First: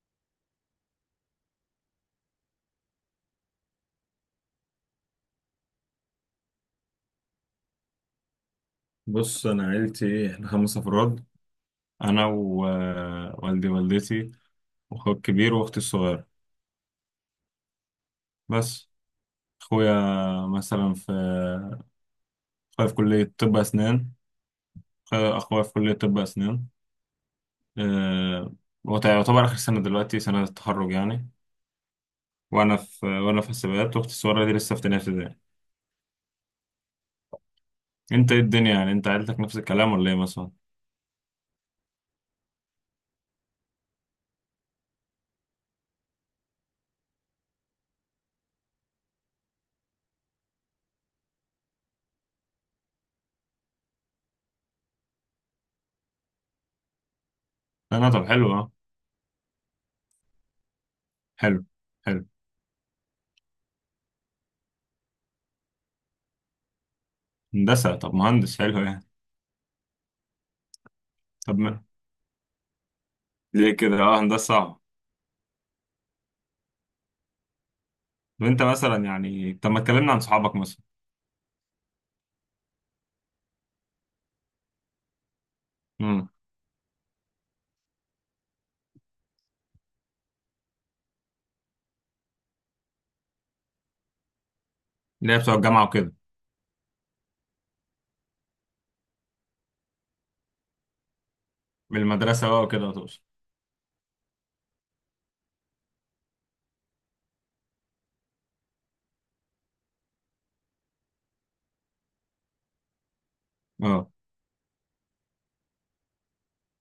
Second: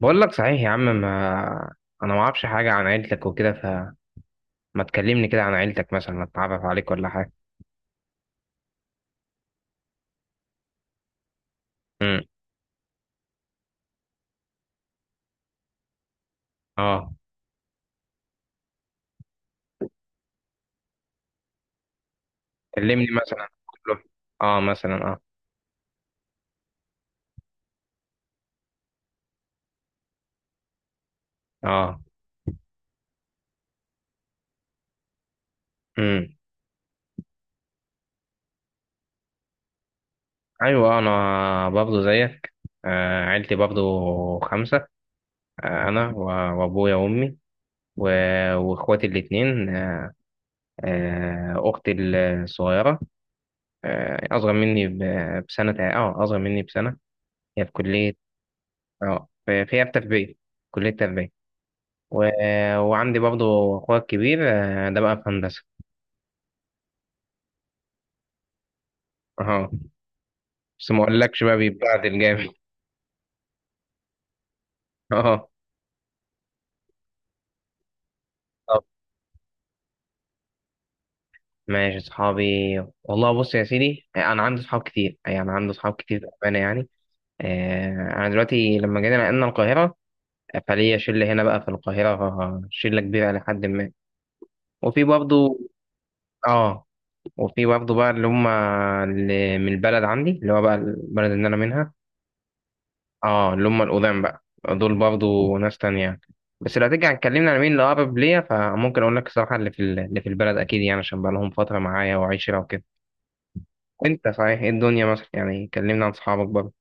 بقول لك صحيح يا عم ما انا ما اعرفش حاجه عن عيلتك وكده فما تكلمني كده عن عيلتك، مثلا اتعرف عليك ولا حاجه. بص انا عيلتي احنا خمس افراد. امم انا ووالدي والدتي واخويا الكبير واختي الصغيره اه بس. اخويا مثلا في اخويا في كلمني كليه مثلا، طب قول له. اسنان اه مثلا اه اخويا أخويا في كليه طب اسنان. أه... هو يعتبر اخر سنه دلوقتي، سنه التخرج يعني. اه وانا في حسابات، واختي الصغيره دي لسه في تانية ابتدائي. امم انت ايه الدنيا يعني؟ انت عيلتك نفس الكلام ولا ايه مثلا؟ ايوه انا برضه زيك، عيلتي برضه خمسه. انا و- وابويا وامي و- واخواتي الاتنين. اختي الصغيره، اصغر مني ب- بسنه اه اصغر مني بسنه. هي في انا كليه، طب، حلو اه. اه في في هي في تربيه، كليه تربيه. حلو و... حلو. وعندي برضو اخويا الكبير، ده بقى في هندسه. هندسه، طب مهندس حلو يعني. اه بس ما اقولكش بقى طب ما... بيتبهدل جامد. ليه كده؟ اه هندسه صعبه. اه طب انت طب مثلا يعني، طب ما اتكلمنا عن صحابك مثلا. ماشي اصحابي، والله بص يا سيدي انا عندي اصحاب كتير، يعني عندي اصحاب كتير امم. بامانه يعني. انا دلوقتي لما جينا نقلنا القاهره، فليا شله هنا بقى في القاهره، شله كبيره لحد ما. وفي اللي هي بتوع برضو الجامعه وكده. اه وفي برضو بقى اللي هم اللي من البلد عندي، اللي هو بقى البلد اللي انا منها. من المدرسه بقى وكده تقصد. اه اللي هم القدام بقى، دول برضو ناس تانية يعني. بس لو هترجع اتكلمنا على مين اللي أقرب ليا، فممكن أقول لك الصراحة اللي في اللي في البلد أكيد يعني، عشان بقى لهم فترة معايا وعشرة وكده. اه وأنت صحيح إيه الدنيا مثلا؟ يعني كلمنا عن صحابك برضه.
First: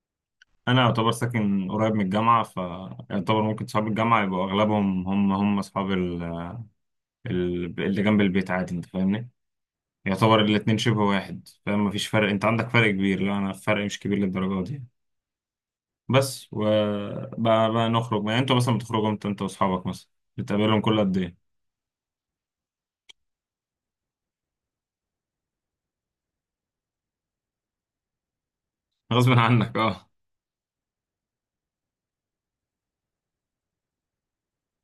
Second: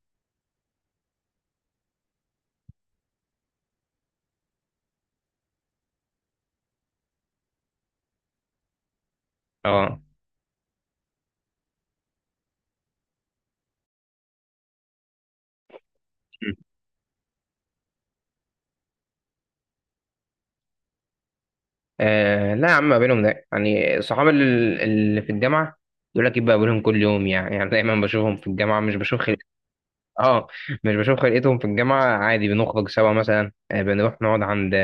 انا يعتبر ساكن قريب من الجامعه، فيعتبر ممكن صحاب الجامعه يبقوا اغلبهم هم اصحاب اللي جنب البيت، عادي انت فاهمني. اه يعتبر الاتنين شبه واحد، فاهم؟ مفيش فرق. انت عندك فرق كبير، لا انا فرق مش كبير للدرجه دي. بس م. وبقى نخرج يعني. انتوا مثلا بتخرجوا امتى انت واصحابك مثلا؟ بتقابلهم كل قد ايه؟ لا يا عم ما بينهم ده، يعني صحاب اللي في الجامعة يقول لك يبقى بينهم كل يوم، يعني يعني دايما بشوفهم في الجامعة مش بشوف غصب خلق. عنك. اه مش بشوف خلقتهم في الجامعة، عادي بنخرج سوا مثلا. بنروح نقعد عند،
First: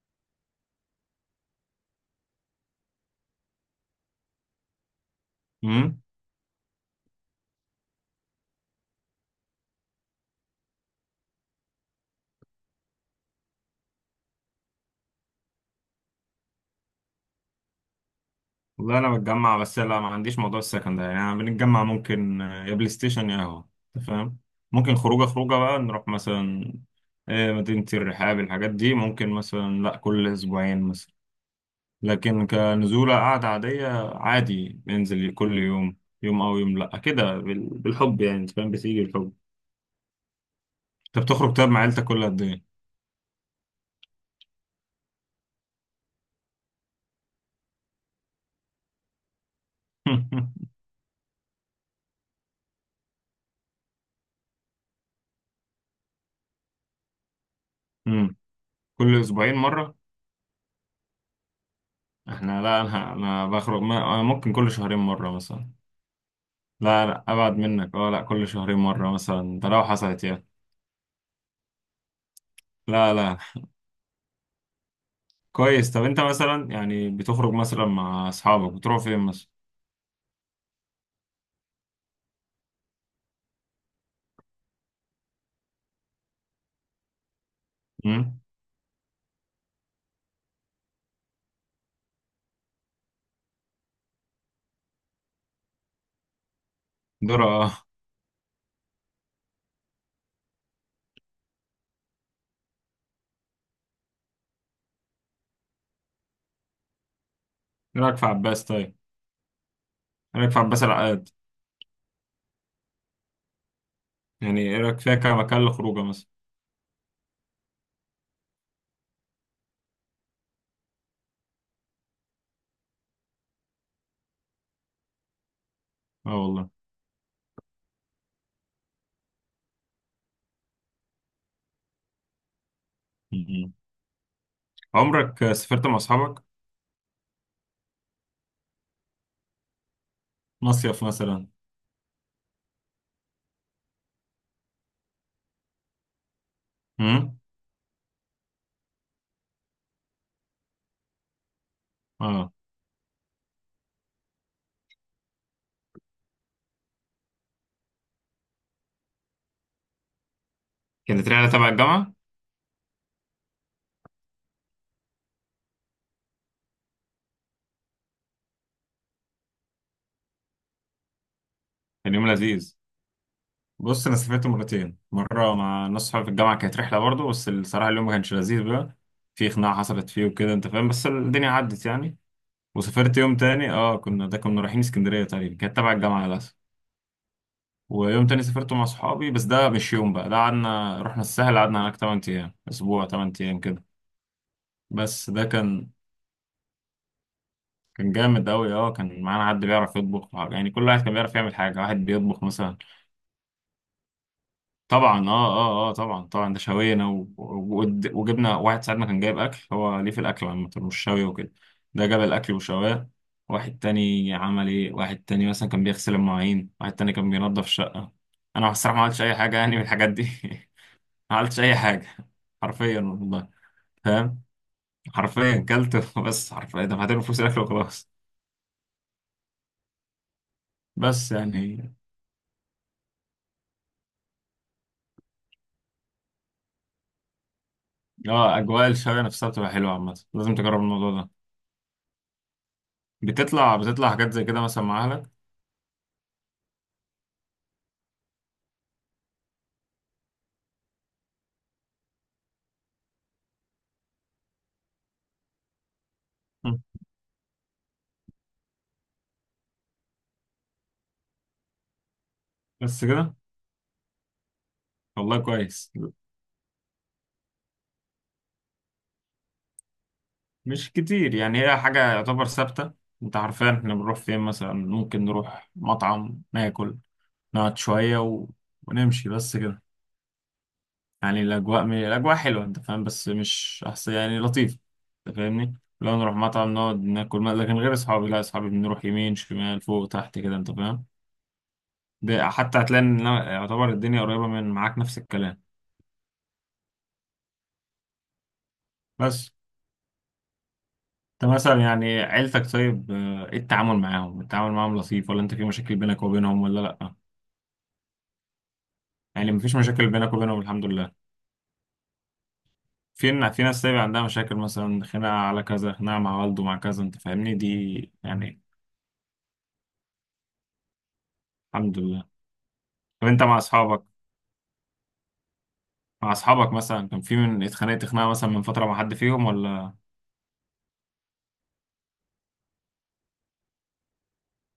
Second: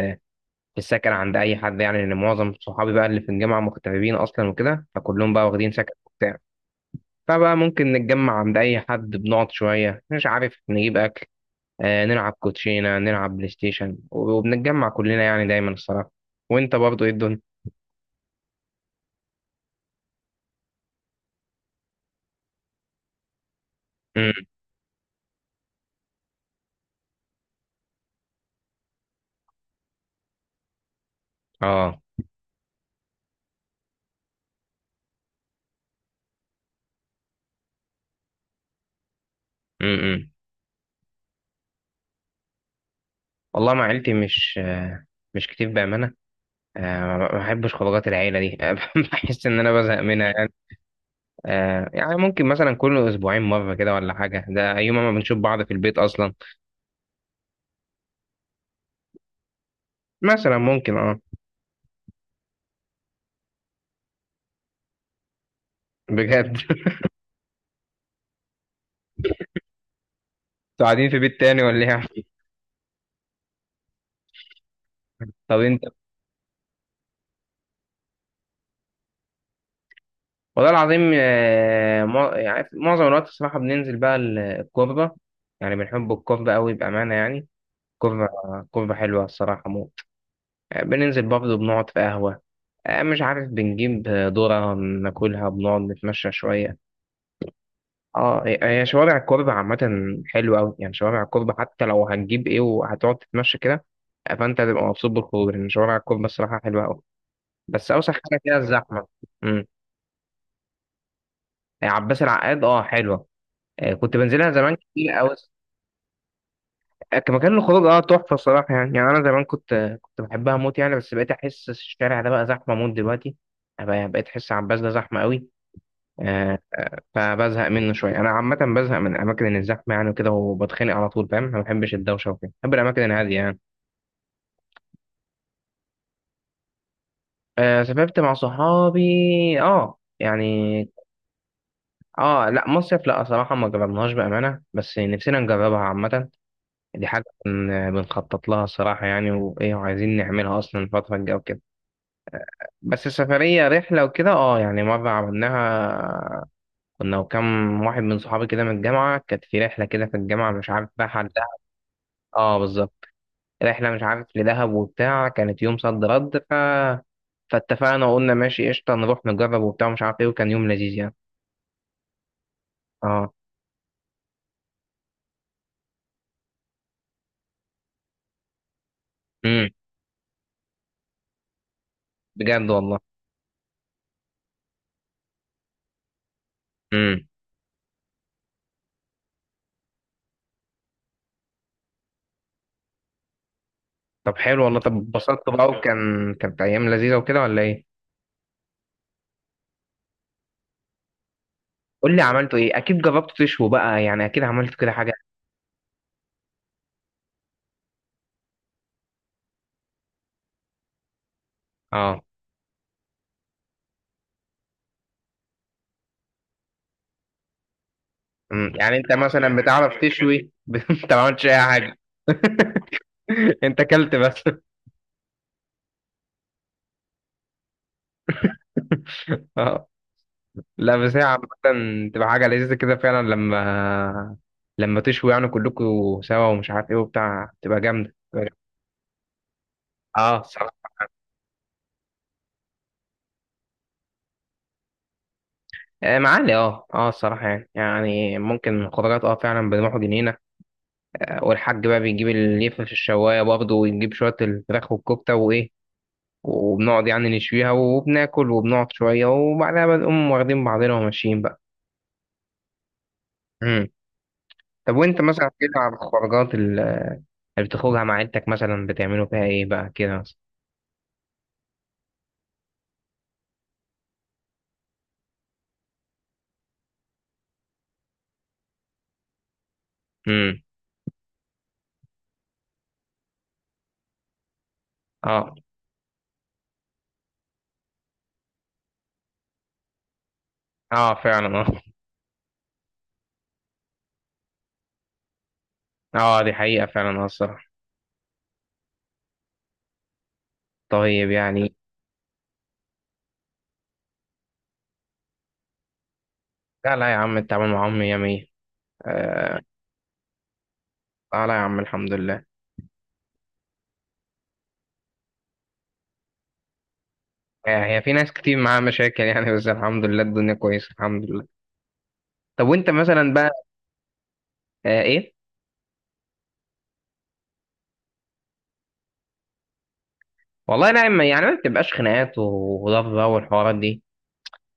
في السكن عند اي حد، يعني لان معظم صحابي بقى اللي في الجامعه مغتربين اصلا وكده، فكلهم بقى واخدين اه سكن وبتاع. فبقى ممكن نتجمع عند اي حد، بنقعد شويه مش عارف، نجيب اكل، نلعب كوتشينه، نلعب بلاي ستيشن، وبنتجمع كلنا يعني دايما الصراحه. وانت برضو ايه الدنيا؟ والله انا بتجمع، بس لا ما عنديش موضوع السكن ده يعني. أنا بنتجمع، ممكن آه، يا بلاي ستيشن يا قهوه، انت فاهم. امم ممكن خروجه خروجه بقى نروح مثلا آه، مدينه الرحاب، الحاجات دي ممكن مثلا، لا كل اسبوعين مثلا. اه لكن كنزوله قعده عاديه، عادي بننزل كل يوم، يوم او يوم لا كده، بالحب يعني. انت فاهم؟ بتيجي الحب. امم انت بتخرج طيب مع عيلتك كل قد ايه؟ والله مع عيلتي مش، مش كتير بامانه. ما بحبش خروجات العيله دي بحس ان انا بزهق منها يعني. يعني ممكن مثلا كل اسبوعين مره كده ولا حاجه، ده يوم ما بنشوف بعض في البيت اصلا. مم. كل اسبوعين مره؟ مثلا ممكن، احنا لا، انا انا بخرج ما- أنا ممكن كل شهرين مره مثلا. بجد لا لا ابعد منك، اه لا كل شهرين مره مثلا، ده لو حصلت يعني. انتوا قاعدين في بيت تاني ولا ايه يا عم؟ لا لا. طب انت. كويس. طب انت مثلا يعني بتخرج مثلا مع اصحابك بتروح فين مثلا؟ والله العظيم، يعني معظم الوقت الصراحة بننزل بقى الكوربة، يعني بنحب الكوربة قوي بأمانة يعني. كوربة، امم. كوربة حلوة الصراحة موت. بننزل برضه بنقعد في قهوة، مش عارف بنجيب ذرة ناكلها، بنقعد نتمشى شوية. دور اه. هي شوارع الكوربة عامة حلوة أوي، يعني شوارع الكوربة حتى لو هتجيب ايه وهتقعد تتمشى كده، فانت هتبقى مبسوط بالخروج، لأن شوارع الكوربة الصراحة حلوة أوي، بس ايه اوسخ رايك في حاجه فيها عباس طيب؟ الزحمه. امم ايه رايك في عباس العقاد؟ يعني عباس العقاد حلوه، كنت بنزلها يعني زمان ايه رايك كتير فيها قوي. كمكان للخروجه مثلا؟ كمكان الخروج تحفه الصراحه يعني، يعني انا زمان كنت بحبها موت يعني، بس بقيت احس الشارع ده بقى زحمه موت دلوقتي. بقيت احس عباس ده زحمه قوي. اه آه، والله. فبزهق منه شويه، انا عامه بزهق من الاماكن الزحمه يعني وكده، وبتخانق على طول فاهم، أنا ما بحبش الدوشه وكده، بحب الاماكن الهاديه يعني. مم. عمرك سافرت مع اصحابك؟ سافرت مع صحابي يعني. مصيف مثلا؟ اه لا مصيف لا، صراحه ما جربناهاش بامانه، بس نفسنا نجربها عامه. دي حاجة امم. بنخطط لها الصراحة يعني، وإيه وعايزين نعملها أصلا الفترة الجاية وكده. اه. بس السفرية رحلة وكده، يعني مرة عملناها، كنا وكم واحد من صحابي كده من الجامعة، كانت في رحلة كده في الجامعة مش عارف رايحة كانت على دهب. رحله تبع الجامعه؟ اه بالظبط، رحلة مش عارف لدهب وبتاع، كانت يوم صد رد، فاتفقنا وقلنا ماشي قشطة، نروح نجرب وبتاع مش عارف ايه، وكان يوم لذيذ يعني. كان يوم لذيذ. اه بص انا سافرت مرتين. مره مع ناس صحابي في الجامعه، كانت رحله برضه، بس الصراحه اليوم ما كانش لذيذ بقى، في امم خناقه حصلت فيه وكده انت فاهم، بس الدنيا عدت يعني. بجد والله. وسافرت يوم تاني، اه كنا ده كنا رايحين اسكندريه تقريبا، كانت تبع الجامعه للاسف. امم ويوم تاني سافرت مع صحابي، بس ده مش يوم بقى، ده قعدنا رحنا الساحل قعدنا هناك 8 ايام، اسبوع، 8 ايام كده. طب حلو والله، طب بس ده اتبسطت بقى، كان، وكان كانت أيام لذيذة وكده ولا ايه؟ كان جامد قوي اه. كان معانا حد بيعرف يطبخ يعني. كل واحد كان بيعرف يعمل حاجه، واحد قول لي بيطبخ عملته ايه، مثلا. اكيد جربت تشوي بقى يعني، اكيد عملت كده حاجه. طبعا اه طبعا طبعا، ده شوينا وجبنا واحد ساعتنا كان جايب اكل، هو ليه في الاكل عامه مش شوي وكده. ده جاب اه الاكل وشواه. واحد تاني عمل ايه، واحد تاني مثلا كان بيغسل المواعين، واحد تاني كان بينظف الشقه. انا أمم، الصراحه يعني ما انت عملتش اي مثلا حاجه يعني من بتعرف الحاجات دي. تشوي بس انت ما ما عملتش عملتش اي اي حاجه. حاجه، حرفيا والله. انت اكلت فاهم، بس. حرفيا كلت، بس حرفيا دفعت له فلوس الاكل وخلاص. اه لا بس هي بس عامه يعني تبقى حاجه لذيذه كده فعلا، لما لما تشوي يعني كلكم سوا، ومش عارف ايه وبتاع، تبقى جامده، تبقى جامدة. اه اجواء الشوي نفسها بتبقى حلوه عامه، اه لازم تجرب الصراحه، الموضوع ده. بتطلع حاجات زي كده مثلا مع اهلك؟ معالي الصراحه يعني، يعني ممكن خضروات فعلا بنروح جنينه، والحاج بقى بيجيب اللي في الشوايه برضه، ويجيب شويه الفراخ والكفته وايه، مم. وبنقعد يعني نشويها وبناكل، وبنقعد شوية وبعدها بنقوم واخدين بعضنا وماشيين بقى. بس كده. مم. طب وانت والله مثلا كده، كويس. على الخروجات اللي بتخرجها مع عيلتك مثلا، بتعملوا فيها ايه بقى كده مثلا؟ مش كتير يعني، هي حاجة يعتبر ثابتة. انت عارفين احنا بنروح فين مثلا؟ ممكن نروح مطعم ناكل، نقعد شوية ونمشي، بس كده. امم يعني الأجواء الأجواء حلوة انت فاهم، بس مش أحسن، يعني لطيف. انت اه فاهمني، لو نروح مطعم نقعد ناكل ما... لكن غير أصحابي، لا أصحابي بنروح يمين شمال فوق تحت كده انت فاهم. اه فعلا ده حتى هتلاقي ان يعتبر الدنيا قريبة من معاك نفس الكلام. اه دي حقيقة فعلا الصراحة. بس طيب انت يعني، مثلا يعني عيلتك طيب آه، ايه التعامل معاهم؟ التعامل معاهم لطيف، ولا انت في مشاكل بينك وبينهم ولا لا لا يا لا؟ عم التعامل معاهم مية مية. يعني آه مفيش مشاكل بينك وبينهم الحمد لله. لا لا يا عم الحمد لله. في ناس طيب عندها مشاكل مثلا، خناقة على كذا، خناقة مع والده مع كذا، انت فاهمني؟ هي دي في ناس كتير يعني. معاها مشاكل يعني، بس الحمد لله الدنيا كويسة الحمد لله. الحمد لله. طب وانت طب مثلا انت بقى، مع اصحابك، آه ايه مع اصحابك مثلا كان في من اتخانقت خناقة مثلا من فترة مع حد فيهم، ولا والله لا يعني ما بتبقاش خناقات وضرب بقى والحوارات دي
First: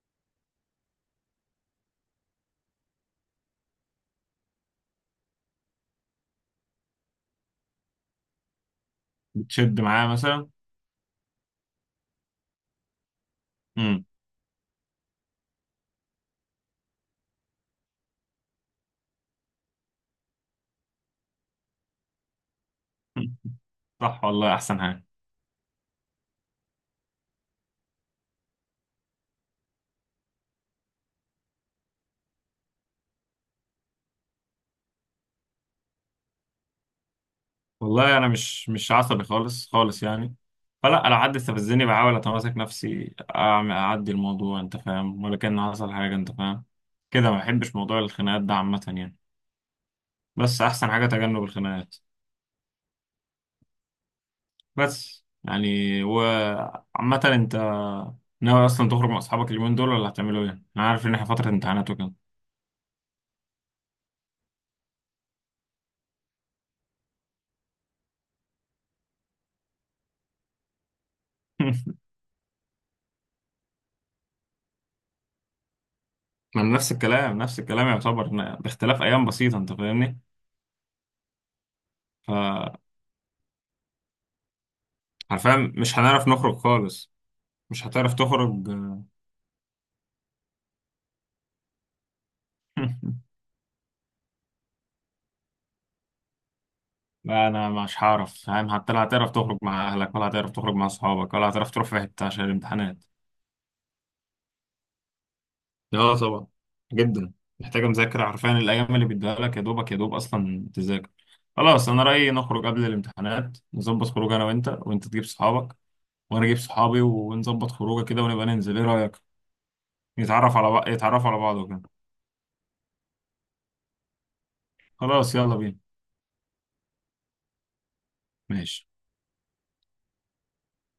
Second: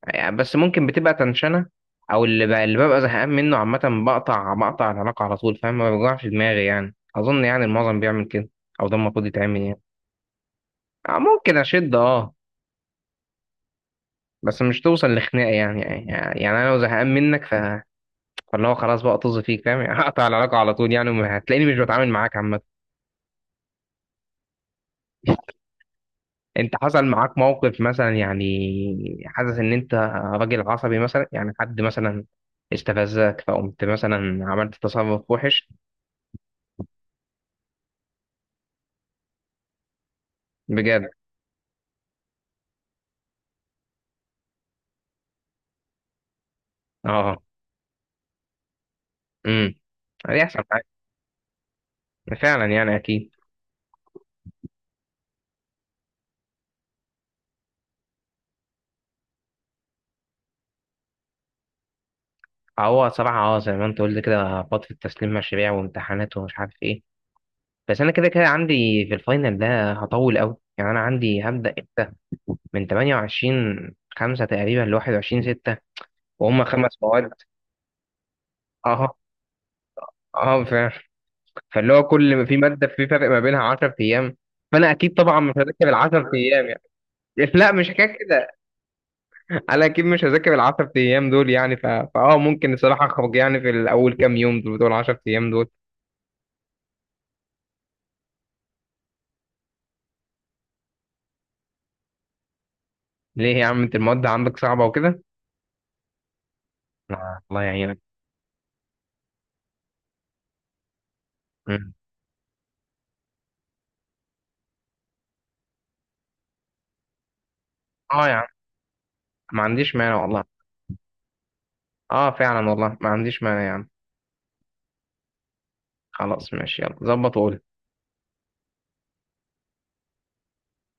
يعني، بس ممكن بتبقى تنشنة، او اللي ببقى زهقان منه عامة، بقطع العلاقة على طول فاهم، ما بيوجعش دماغي يعني، اظن يعني المعظم بيعمل كده، او ده المفروض يتعمل يعني. بتشد معاه مثلا؟ ممكن اشد امم. بس مش توصل لخناقة يعني يعني، يعني انا لو زهقان منك فاللي هو خلاص بقى طز فيك فاهم يعني هقطع العلاقة على طول يعني، هتلاقيني مش بتعامل معاك عامة. صح والله، احسن حاجة. انت حصل معاك موقف مثلا يعني، حاسس ان انت راجل عصبي مثلا يعني، حد مثلا استفزك فقمت مثلا عملت تصرف وحش؟ والله انا مش عصبي خالص خالص يعني. فلا بجد؟ لو حد استفزني بحاول اتماسك نفسي، أعمل اعدي الموضوع انت فاهم، ولا كان حصل حاجه انت فاهم كده. ما اه بحبش موضوع الخناقات ده عامه يعني. امم يحصل بس حاجة. احسن حاجه تجنب الخناقات. فعلا يعني اكيد. بس يعني، وعامه انت ناوي اصلا تخرج مع اصحابك اليومين دول ولا هتعملوا ايه؟ انا عارف ان احنا فتره امتحانات وكده. هو صراحه زي ما انت قلت كده، فتره تسليم مشاريع وامتحانات ومش عارف ايه، بس انا كده كده عندي في الفاينل ده هطول قوي يعني، انا عندي هبدا امتى؟ من 28 5 تقريبا ل 21 6، ما وهم أنا نفس خمس مواد. الكلام، نفس الكلام، يعتبر إن باختلاف اه ايام بسيطه انت فاهمني. اه فعلا، فاللي هو كل ما في فحرفيا ماده في فرق ما بينها 10 ايام، فانا اكيد طبعا مش هذاكر ال مش هنعرف 10 نخرج ايام يعني. خالص. لا مش مش هتعرف حكايه كده، تخرج. انا اكيد مش هذاكر العشر ايام دول يعني، ف... فاه ممكن الصراحه اخرج يعني في الاول كام يوم، دول 10 ايام دول. لا انا مش هعرف فاهم، حتى لا هتعرف تخرج مع اهلك ولا هتعرف تخرج مع اصحابك ولا هتعرف تروح في حته عشان الامتحانات. ليه يا عم انت المواد عندك صعبه وكده؟ لا طبعا، جدا. لا الله محتاجه يعينك. مذاكره حرفيا، الايام اللي بيديها لك يا دوبك يا دوب اصلا تذاكر. خلاص مم. انا رايي نخرج قبل الامتحانات، نظبط خروج انا وانت، وانت تجيب صحابك وانا اجيب صحابي، ونظبط خروجه كده اه يا عم ونبقى ننزل، ايه رايك؟ ما عنديش مانع والله. نتعرف على بعض، يتعرفوا على بعض وكده. اه فعلا والله ما عنديش مانع يا عم. خلاص يلا بينا. خلاص ماشي يلا ظبط وقول. ماشي.